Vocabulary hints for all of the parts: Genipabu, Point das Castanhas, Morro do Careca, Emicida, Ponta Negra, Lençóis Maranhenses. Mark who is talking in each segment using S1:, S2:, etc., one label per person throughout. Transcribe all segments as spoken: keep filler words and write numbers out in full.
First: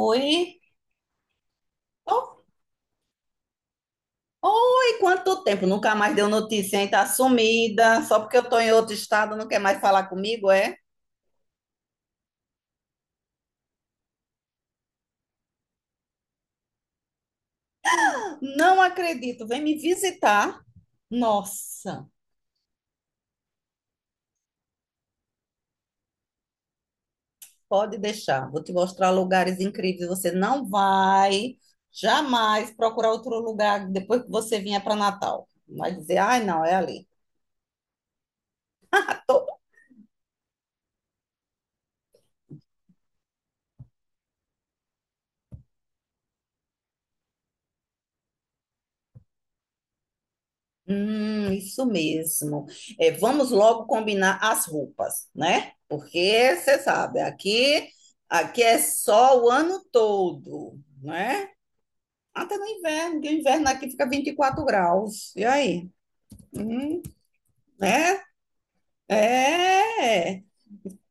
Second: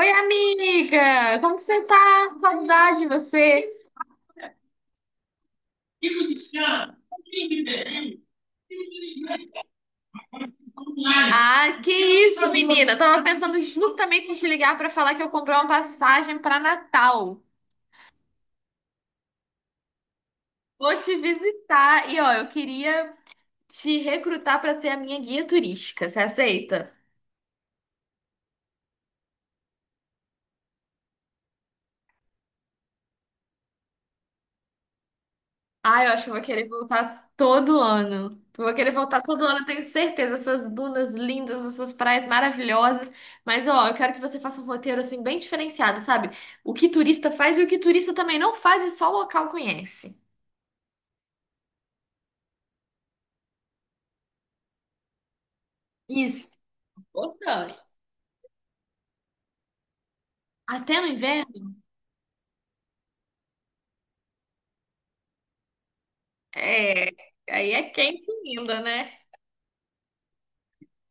S1: Oi, amiga! Como que você tá?
S2: Oh,
S1: Saudade de você!
S2: oi, quanto tempo? Nunca mais deu notícia, hein? Tá sumida. Só porque eu tô em outro estado, não quer mais falar comigo, é?
S1: Ah, que isso, menina! Tava pensando justamente em te ligar pra falar que eu comprei uma passagem pra Natal.
S2: Não acredito. Vem me visitar.
S1: Vou te
S2: Nossa,
S1: visitar e, ó, eu queria te recrutar pra ser a minha guia turística. Você aceita?
S2: pode deixar. Vou te mostrar lugares incríveis. Você não vai jamais procurar outro lugar depois que você vinha para Natal. Vai
S1: Ah, eu
S2: dizer,
S1: acho que eu vou
S2: ai, não,
S1: querer
S2: é ali.
S1: voltar todo ano. Eu vou querer voltar todo ano, eu tenho certeza. Essas dunas lindas, essas praias maravilhosas. Mas, ó, eu quero que você faça um roteiro, assim, bem diferenciado, sabe? O que turista faz e o que turista também não faz e só local conhece.
S2: Hum, isso mesmo. É, vamos logo combinar as roupas, né? Porque
S1: Isso.
S2: você sabe,
S1: Importante.
S2: aqui, aqui é só o ano todo,
S1: Até no
S2: né?
S1: inverno?
S2: Até no inverno, que o inverno aqui fica vinte e quatro graus. E aí? Hum,
S1: É, aí é
S2: né?
S1: quente ainda, né?
S2: É.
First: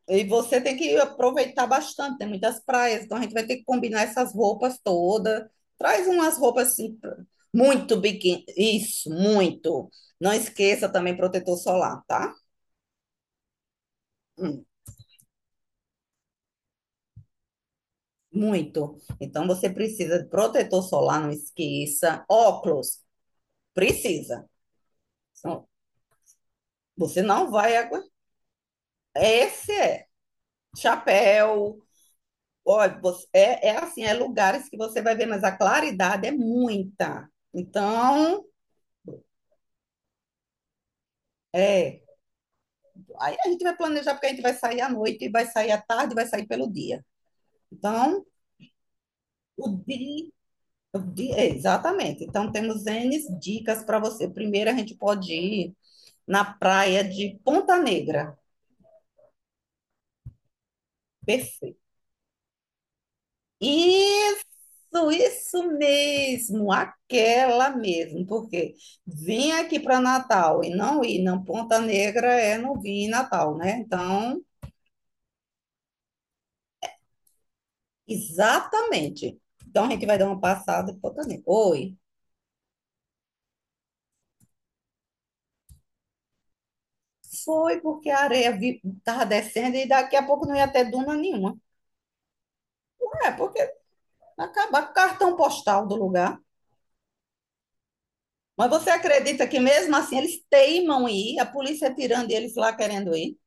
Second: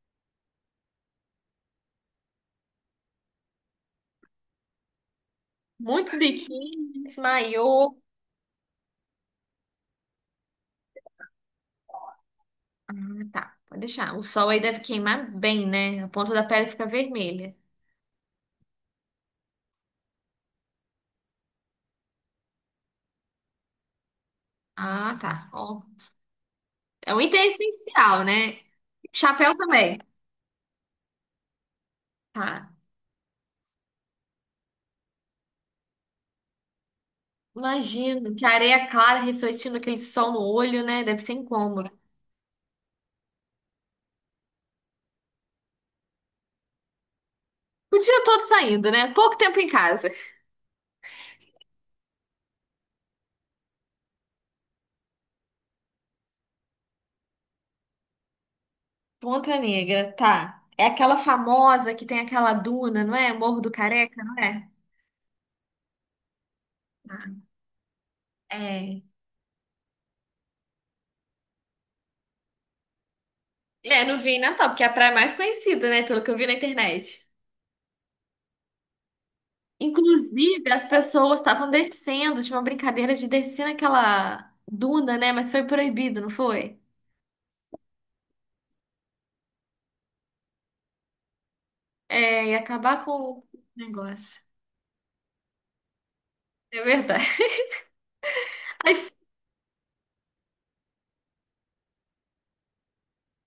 S2: E você tem que aproveitar bastante, tem muitas praias, então a gente vai ter que combinar essas roupas todas. Traz
S1: Muitos
S2: umas roupas assim,
S1: biquínis,
S2: pra-
S1: maiô.
S2: muito biquíni, isso, muito. Não esqueça também protetor solar, tá?
S1: Ah, tá, pode deixar. O sol aí
S2: Hum,
S1: deve queimar bem, né? A ponta da pele fica vermelha.
S2: muito. Então você precisa de protetor solar, não esqueça. Óculos, precisa.
S1: Ah, tá.
S2: Senão
S1: Ó. É um
S2: você
S1: item
S2: não vai aguentar.
S1: essencial, né? Chapéu
S2: Esse
S1: também.
S2: é. Chapéu.
S1: Tá.
S2: ó você- é, é assim, é lugares que você vai ver, mas a claridade é muita.
S1: Imagino
S2: Então,
S1: que areia clara refletindo aquele sol no olho, né? Deve ser incômodo.
S2: é. Aí a gente vai planejar, porque a gente vai sair à noite, vai sair à tarde, vai sair pelo dia.
S1: O dia
S2: Então,
S1: todo saindo, né? Pouco tempo em
S2: o
S1: casa.
S2: dia. o dia- é, exatamente. Então, temos ene dicas para você. Primeiro, a gente pode ir na praia de Ponta Negra.
S1: Ponta Negra, tá. É aquela
S2: Perfeito.
S1: famosa que tem aquela duna, não é? Morro do Careca, não
S2: Isso,
S1: é?
S2: isso mesmo,
S1: Tá.
S2: aquela mesmo, porque
S1: É.
S2: vim aqui para Natal e não ir, não, Ponta Negra é não vim em Natal, né?
S1: É, não vi em
S2: Então,
S1: Natal, porque é a praia mais conhecida, né? Pelo que eu vi na internet.
S2: exatamente. Então a gente vai dar uma
S1: Inclusive, as
S2: passada em Ponta
S1: pessoas
S2: Negra.
S1: estavam
S2: Oi.
S1: descendo, tinha uma brincadeira de descer naquela duna, né? Mas foi proibido, não foi?
S2: Foi porque a areia estava descendo e daqui a pouco não ia ter duna nenhuma.
S1: É, e acabar com
S2: É,
S1: o
S2: porque
S1: negócio.
S2: acabar com o cartão postal do lugar.
S1: É verdade.
S2: Mas você
S1: Aí,
S2: acredita que mesmo assim eles teimam em ir, a polícia tirando e eles lá querendo ir?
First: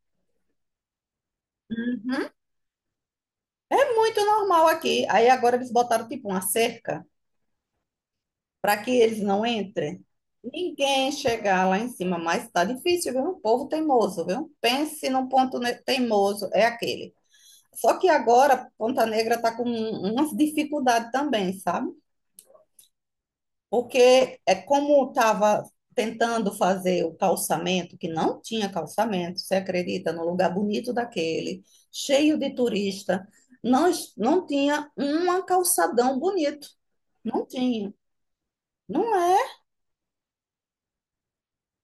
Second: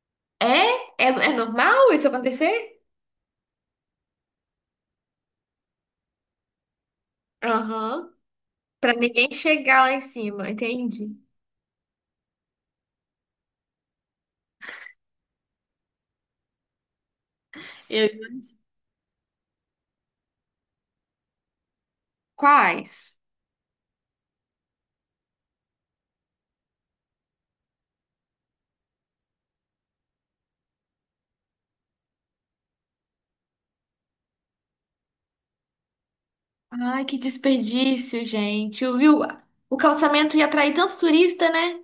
S1: é? É, é normal isso
S2: Uhum.
S1: acontecer?
S2: É muito normal aqui. Aí agora eles botaram tipo uma cerca
S1: Aham.
S2: para que
S1: Pra
S2: eles
S1: ninguém
S2: não
S1: chegar lá em
S2: entrem.
S1: cima,
S2: Ninguém
S1: entende
S2: chegar lá em cima, mas tá difícil, viu? O povo teimoso, viu? Pense num ponto ne- teimoso, é aquele. Só que
S1: Eu-
S2: agora Ponta Negra tá com um, umas dificuldades também, sabe?
S1: quais?
S2: Porque é como estava tentando fazer o calçamento, que não tinha calçamento, você acredita, no lugar bonito daquele, cheio de turista, não, es- não tinha um calçadão bonito.
S1: Ai, que
S2: Não tinha.
S1: desperdício, gente. O, e
S2: Não
S1: o
S2: é
S1: o calçamento ia atrair tanto turista, né?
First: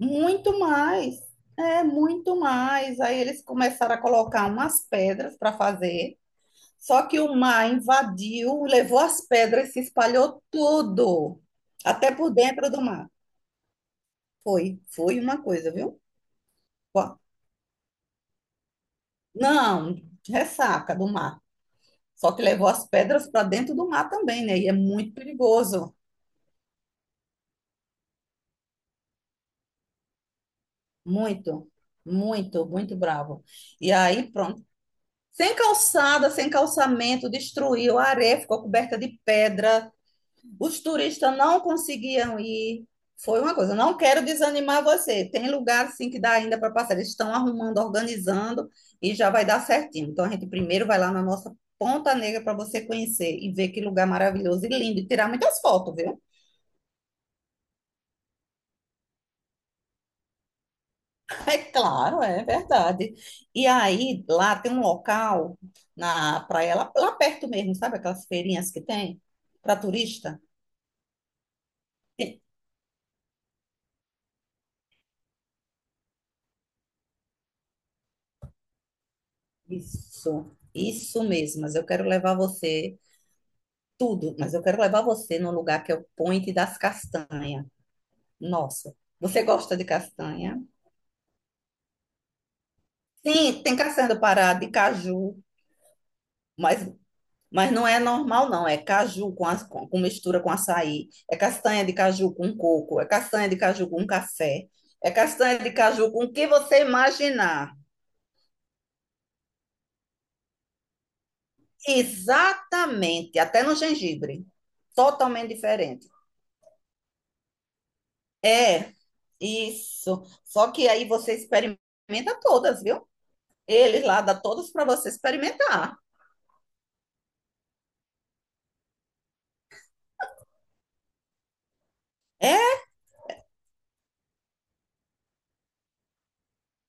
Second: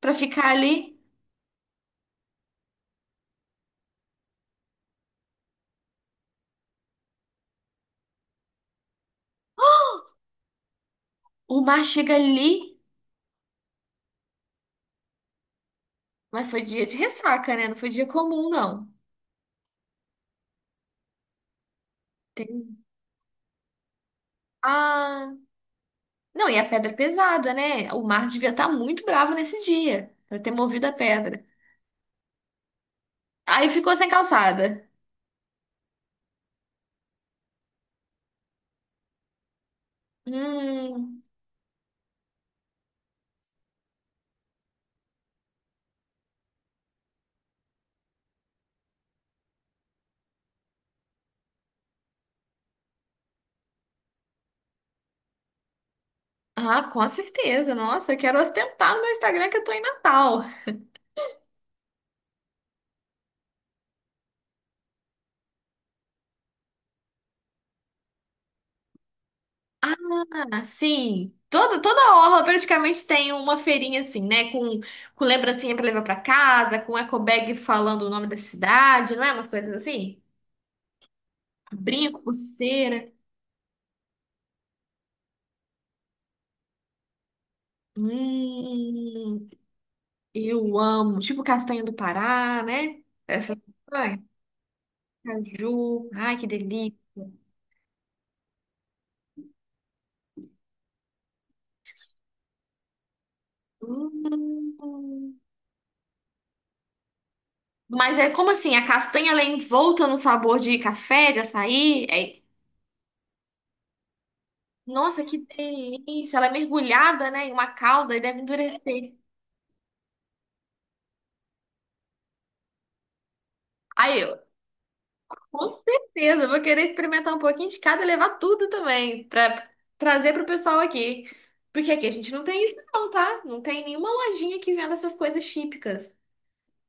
S1: Pra ficar ali.
S2: mais. É muito mais. Aí eles começaram a colocar umas pedras para fazer. Só que o mar invadiu, levou as pedras, se espalhou tudo,
S1: O mar
S2: até
S1: chega
S2: por
S1: ali.
S2: dentro do mar. Foi, foi uma coisa, viu?
S1: Mas foi dia de ressaca, né? Não foi dia comum, não.
S2: Não, ressaca do mar. Só que levou
S1: Tem...
S2: as pedras para dentro do mar também, né? E é muito
S1: Ah,
S2: perigoso.
S1: não, e a pedra é pesada, né? O mar devia estar muito bravo nesse dia, pra ter movido a pedra.
S2: Muito, muito, muito bravo.
S1: Aí
S2: E
S1: ficou sem
S2: aí, pronto.
S1: calçada.
S2: Sem calçada, sem calçamento, destruiu a areia, ficou coberta de pedra. Os
S1: Hum.
S2: turistas não conseguiam ir. Foi uma coisa. Não quero desanimar você. Tem lugar sim que dá ainda para passar. Eles estão arrumando, organizando e já vai dar certinho. Então a gente primeiro vai lá na nossa Ponta Negra para você conhecer e ver que lugar maravilhoso e lindo e tirar muitas fotos, viu?
S1: Ah, com certeza. Nossa, eu quero ostentar no meu Instagram que eu tô em Natal.
S2: É claro, é verdade. E aí lá tem um local na praia lá, lá perto mesmo, sabe aquelas feirinhas que tem para turista?
S1: Ah, sim. Toda, toda orla praticamente tem uma feirinha assim, né? Com, com lembrancinha pra levar pra casa, com eco bag falando o nome da cidade, não é? Umas coisas assim.
S2: Isso, isso mesmo. Mas eu quero
S1: Brinco,
S2: levar você
S1: pulseira.
S2: tudo, mas eu quero levar você num lugar que é o Point das Castanhas. Nossa, você
S1: Hum,
S2: gosta de castanha?
S1: eu amo. Tipo castanha do Pará, né? Essa.
S2: Sim, tem castanha do
S1: Ai,
S2: Pará, de caju,
S1: caju. Ai, que
S2: mas,
S1: delícia.
S2: mas não é normal, não. É caju com, as- com, com mistura com açaí, é castanha de caju com coco, é castanha de caju com café, é
S1: Hum.
S2: castanha de caju com o que você imaginar.
S1: Mas é como assim? A castanha ela é envolta no sabor de café, de açaí? É-
S2: Exatamente, até no gengibre.
S1: Nossa, que
S2: Totalmente diferente.
S1: delícia! Ela é mergulhada, né, em uma calda e deve
S2: É,
S1: endurecer.
S2: isso. Só que aí você experimenta todas, viu? Ele
S1: Aí
S2: lá dá
S1: eu,
S2: todos para você
S1: com
S2: experimentar.
S1: certeza, eu vou querer experimentar um pouquinho de cada e levar tudo também, pra trazer pro pessoal aqui. Porque aqui a gente não tem isso,
S2: É?
S1: não, tá? Não tem nenhuma lojinha que venda essas coisas típicas.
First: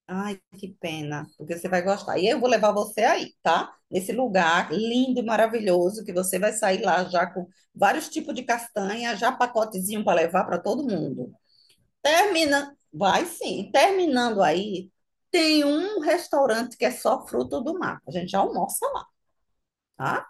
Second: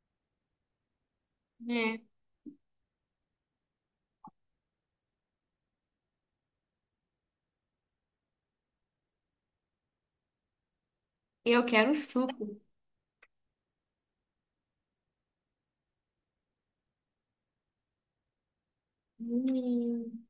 S2: Ai, que pena, porque você vai
S1: É,
S2: gostar. E eu vou levar você aí, tá? Nesse lugar lindo e maravilhoso, que você vai sair lá já com vários tipos de castanha, já pacotezinho para levar para todo mundo.
S1: eu quero um suco.
S2: Termina, vai sim. Terminando aí, tem um restaurante que é só fruto do mar. A gente já almoça lá,
S1: Hum.
S2: tá?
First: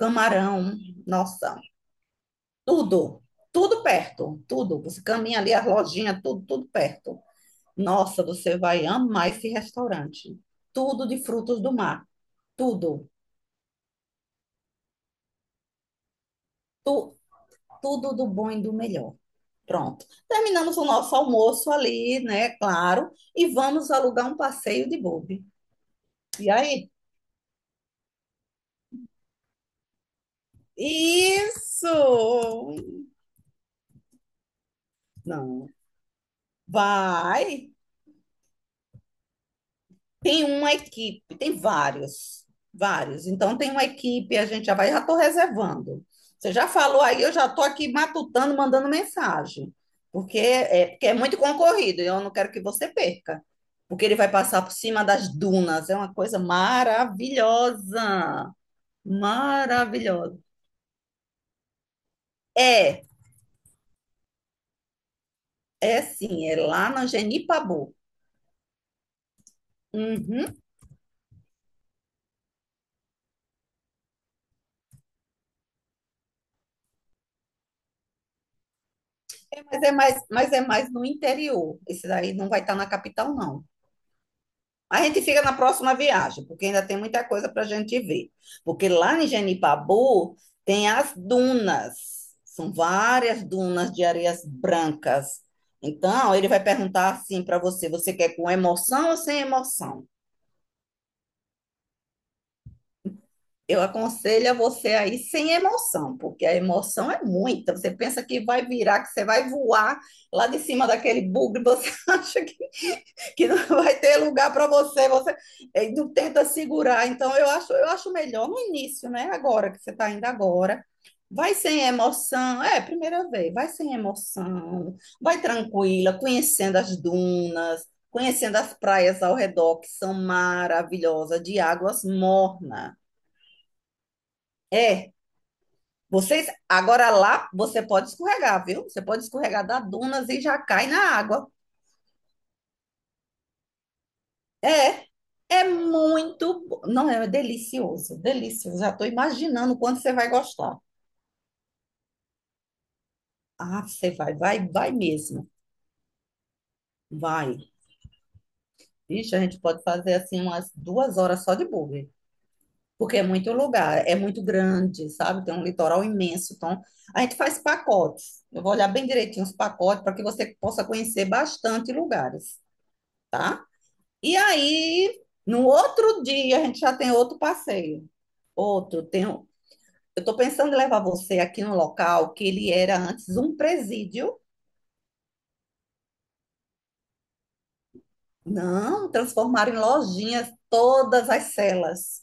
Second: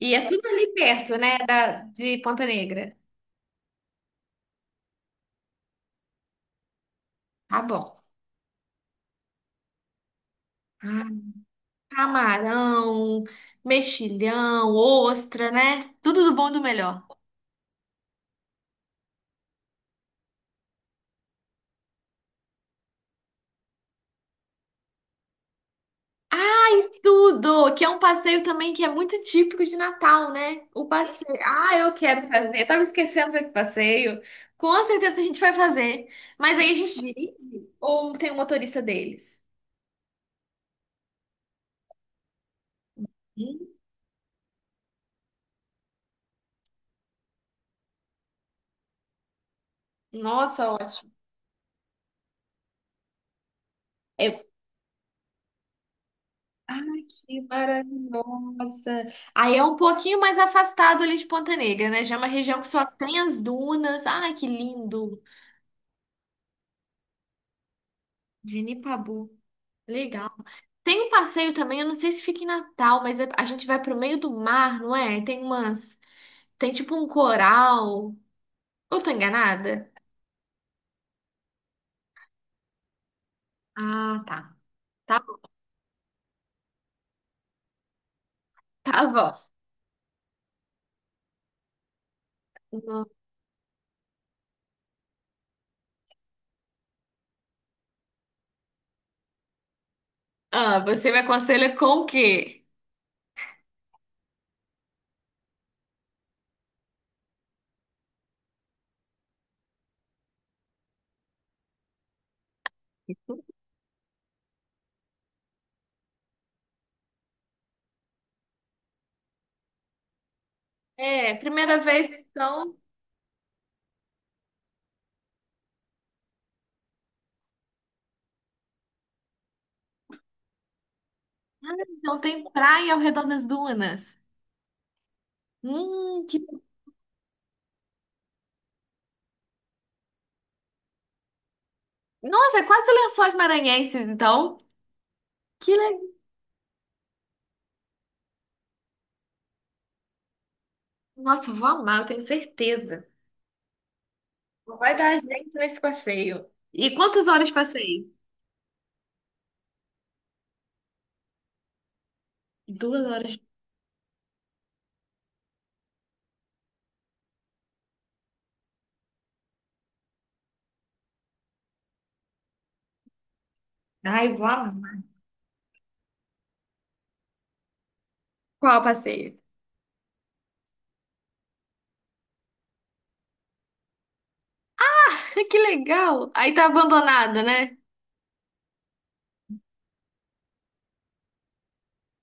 S1: E é tudo ali perto, né,
S2: nossa,
S1: da, de Ponta Negra.
S2: tudo, tudo perto, tudo. Você caminha ali, as lojinhas, tudo, tudo perto.
S1: Tá bom.
S2: Nossa, você vai amar esse restaurante. Tudo de frutos do mar. Tudo.
S1: Camarão, mexilhão, ostra, né? Tudo do bom e do melhor.
S2: Tu- tudo do bom e do melhor. Pronto. Terminamos o nosso almoço ali, né? Claro. E vamos alugar um passeio de buggy. E aí?
S1: Tudo! Que é um passeio também que é muito típico de Natal, né? O passeio. Ah, eu
S2: Isso!
S1: quero fazer. Eu tava esquecendo desse passeio. Com certeza a gente vai
S2: Não.
S1: fazer. Mas aí a gente dirige
S2: Vai.
S1: ou tem um motorista deles?
S2: Tem uma equipe, tem vários, vários. Então tem
S1: Hum,
S2: uma equipe, a gente já vai, já estou reservando. Você já falou aí, eu já estou aqui matutando, mandando mensagem, porque
S1: Nossa,
S2: é, porque
S1: ótimo.
S2: é muito concorrido, e eu não quero que você perca, porque ele vai
S1: Eu...
S2: passar por cima das dunas, é uma coisa
S1: Ai, que
S2: maravilhosa,
S1: maravilhosa. Aí é um pouquinho mais
S2: maravilhosa.
S1: afastado ali de Ponta Negra, né? Já é uma região que só
S2: É,
S1: tem as dunas. Ai, que lindo!
S2: é sim, é lá na Genipabu.
S1: Genipabu. Legal.
S2: Uhum.
S1: Tem um passeio também, eu não sei se fica em Natal, mas é- a gente vai pro meio do mar, não é? E tem umas. Tem tipo um coral. Eu tô
S2: Mas
S1: enganada?
S2: é mais, mas é mais no interior. Esse daí não vai estar na capital, não.
S1: Ah, tá.
S2: A
S1: Tá,
S2: gente fica
S1: bom,
S2: na próxima viagem, porque ainda tem muita coisa para a gente ver. Porque
S1: tá
S2: lá em
S1: bom.
S2: Genipabu tem as dunas, são
S1: Não.
S2: várias dunas de areias brancas. Então, ele vai perguntar assim para você: você quer com emoção ou sem emoção?
S1: Ah, você me aconselha com o quê?
S2: Eu aconselho a você aí sem emoção, porque a emoção é muita. Você pensa que vai virar, que você vai voar lá de cima daquele bugre, você acha que, que não vai ter lugar para você, você eh, não tenta segurar. Então, eu acho, eu acho melhor no início, né? Agora que você está indo agora.
S1: É,
S2: Vai
S1: primeira
S2: sem
S1: vez,
S2: emoção,
S1: então.
S2: é, primeira vez, vai sem emoção, vai tranquila, conhecendo as dunas, conhecendo as praias ao redor, que são maravilhosas, de
S1: Ah,
S2: águas
S1: então tem praia
S2: mornas.
S1: ao redor das dunas.
S2: É
S1: Hum, que.
S2: vocês, agora lá, você pode escorregar, viu? Você pode escorregar da dunas e já cai na água.
S1: Nossa, é quase Lençóis Maranhenses, então.
S2: É, é
S1: Que legal.
S2: muito, bo- não, é delicioso, delicioso. Já estou imaginando o quanto você vai gostar.
S1: Nossa, eu vou amar, eu tenho certeza.
S2: Ah, você vai, vai,
S1: Não
S2: vai
S1: vai dar
S2: mesmo,
S1: jeito nesse passeio. E quantas horas
S2: vai.
S1: passei?
S2: Vixe, a gente pode fazer assim umas duas horas só de buggy,
S1: Duas
S2: porque é
S1: horas.
S2: muito lugar, é muito grande, sabe? Tem um litoral imenso, então a gente faz pacotes. Eu vou olhar bem direitinho os pacotes para que você possa conhecer bastante lugares.
S1: Ai,
S2: E
S1: vou amar.
S2: aí, no outro dia, a gente já tem outro passeio.
S1: Qual
S2: Outro, tem,
S1: passeio?
S2: um- eu estou pensando em levar você aqui num local que ele era antes um presídio.
S1: Que legal! Aí tá abandonada, né?
S2: Não, transformaram em lojinhas todas as celas.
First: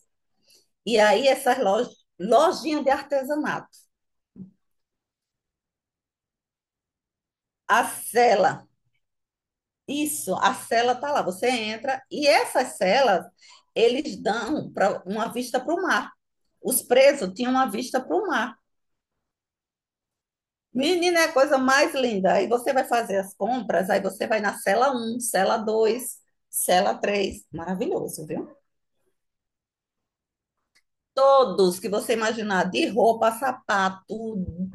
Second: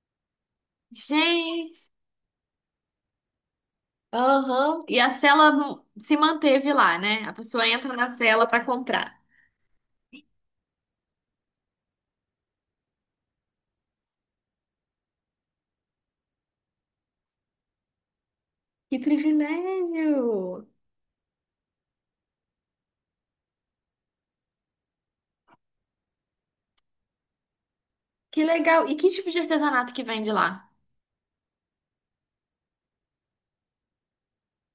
S2: E aí, essas
S1: Gente,
S2: lojas, lojinha de artesanato.
S1: aham. E a cela não- se manteve lá, né? A pessoa
S2: A
S1: entra na cela
S2: cela,
S1: pra comprar.
S2: isso, a cela tá lá. Você entra e essas celas, eles dão para uma vista para o mar. Os presos tinham uma vista para o mar.
S1: Que privilégio!
S2: Menina, é a coisa mais linda. Aí você vai fazer as compras, aí você vai na cela um, cela dois, cela três, maravilhoso,
S1: Que
S2: viu?
S1: legal! E que tipo de artesanato que vende lá?
S2: Todos que você imaginar, de roupa, sapato,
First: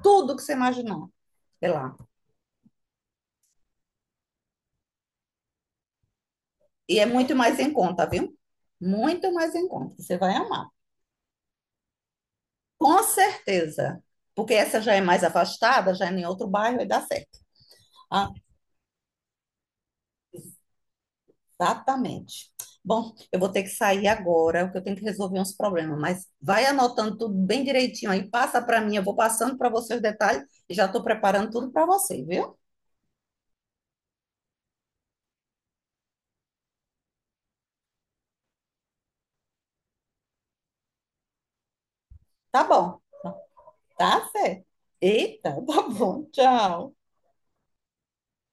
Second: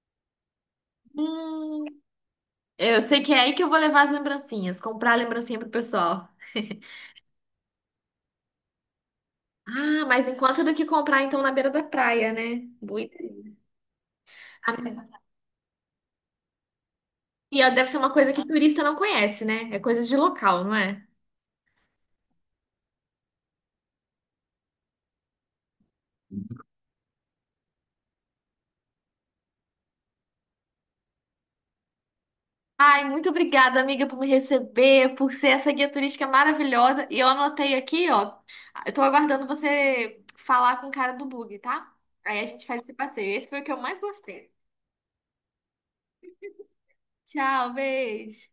S2: tudo que você imaginar, sei
S1: Hum,
S2: lá.
S1: eu sei que é aí que eu vou levar as lembrancinhas, comprar a lembrancinha pro pessoal.
S2: E é muito mais em conta, viu? Muito mais em conta.
S1: Ah,
S2: Você
S1: mais em
S2: vai
S1: conta
S2: amar.
S1: do que comprar então na beira da praia, né?
S2: Com
S1: Boa
S2: certeza. Porque essa já é
S1: ideia.
S2: mais afastada, já é em outro bairro e dá certo.
S1: E ó, deve ser uma coisa que turista não conhece, né? É coisa de local, não é?
S2: Exatamente. Bom, eu vou ter que sair agora, porque eu tenho que resolver uns problemas, mas vai anotando tudo bem direitinho aí, passa para mim, eu vou passando para você os detalhes e já estou preparando tudo para você, viu?
S1: Ai, muito obrigada, amiga, por me receber, por ser essa guia turística maravilhosa. E eu anotei aqui, ó. Eu tô aguardando você falar com o cara do bug, tá? Aí a
S2: Tá
S1: gente faz esse
S2: bom,
S1: passeio. Esse foi o que eu mais
S2: tá,
S1: gostei.
S2: Fê? Eita, tá bom, tchau.
S1: Tchau, beijo.